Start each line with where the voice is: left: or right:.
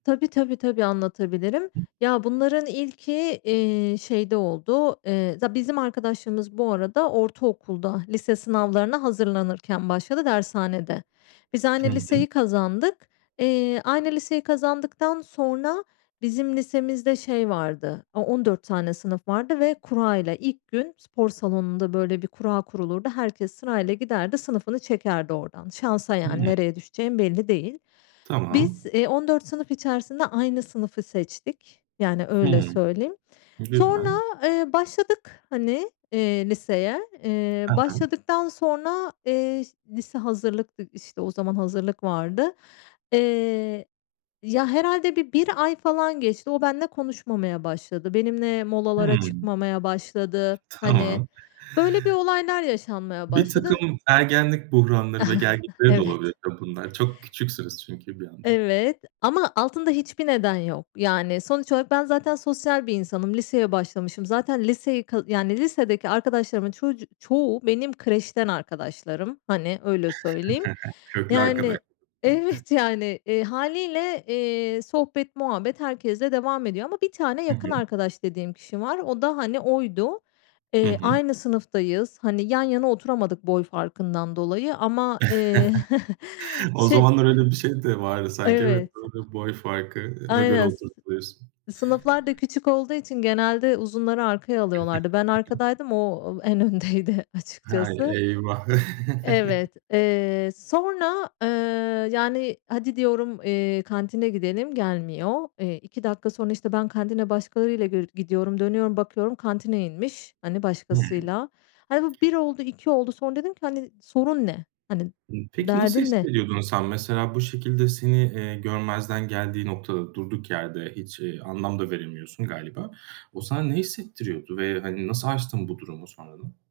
left: Tabii, tabii, tabii, anlatabilirim. Ya, bunların ilki, eee, şeyde oldu. Eee, za bizim arkadaşlığımız bu arada ortaokulda, lise sınavlarına hazırlanırken başladı dershanede. Biz aynı
right: Hı hı.
left: liseyi kazandık. Eee, aynı liseyi kazandıktan sonra bizim lisemizde şey vardı, o on dört tane sınıf vardı ve kurayla. İlk gün spor salonunda, böyle, bir kura kurulurdu. Herkes sırayla giderdi, sınıfını çekerdi oradan. Şansa
right: Hıı.
left: yani, nereye düşeceğin belli değil.
right: Tamam.
left: Biz, eee, 14 sınıf içerisinde aynı sınıfı seçtik. Yani, öyle
right: Hımm,
left: söyleyeyim. Sonra,
right: güzel.
left: eee, başladık, hani, eee, liseye. Eee,
right: Hı hı.
left: başladıktan sonra, eee, lise hazırlıktık, işte, o zaman hazırlık vardı. Eee, ya, herhâlde bir 1 ay falan geçti. O benimle konuşmamaya başladı. Benimle molalara
right: Hımm,
left: çıkmamaya başladı. Hani,
right: tamam.
left: öyle bir olaylar yaşanmaya başladı.
right: Birtakım ergenlik buhranları ve gelgitleri de olabilir
left: Evet.
right: tabii bunlar. Çok küçüksünüz çünkü bir yandan.
left: Evet, ama altında hiçbir neden yok. Yani, sonuç olarak ben zaten sosyal bir insanım. Liseye başlamışım. Zaten liseyi, ka yani, lisedeki arkadaşlarımın çocu çoğu benim kreşten arkadaşlarım. Hani, öyle söyleyeyim.
right: Köklü arkadaş
left: Yani Evet, yani, eee,
right: [unintelligible]
left: hâliyle, eee, sohbet muhabbet herkesle devam ediyor ama 1 tane
right: Hı
left: yakın
right: hı.
left: arkadaş dediğim kişi var. O da, hani, oydu.
right: Hı
left: Eee,
right: hı.
left: aynı sınıftayız. Hani, yan yana oturamadık boy farkından dolayı ama, eee,
right: O
left: şey
right: zamanlar öyle bir şey de vardı sanki, evet.
left: Evet,
right: Doğru, boy
left: a
right: farkına göre
left: aynen, s
right: oturtuluyorsun.
left: sınıflar da küçük olduğu için genelde uzunları arkaya alıyorlardı. Ben
right: [unintelligible]
left: arkadaydım, o en öndeydi
right: Hay,
left: açıkçası.
right: eyvah!
left: Evet, eee, sonra, ııı, yani, "Hadi," diyorum, eee, "kantine gidelim." Gelmiyor. Eee, 2 dakika sonra, işte, ben kantine başkalarıyla gir gidiyorum, dönüyorum, bakıyorum, kantine inmiş, hani,
right: Hımm.
left: başkasıyla. Hani, bu 1 oldu, 2 oldu, sonra dedim ki: "Hani, sorun ne? Hani,
right: Hımm, peki, nasıl
left: derdin ne?"
right: hissediyordun sen? Mesela, bu şekilde seni, eee, görmezden geldiği noktada durduk yerde hiç, eee, anlam da veremiyorsun galiba. O sana ne hissettiriyordu ve, hani, nasıl aştın bu durumu sonradan?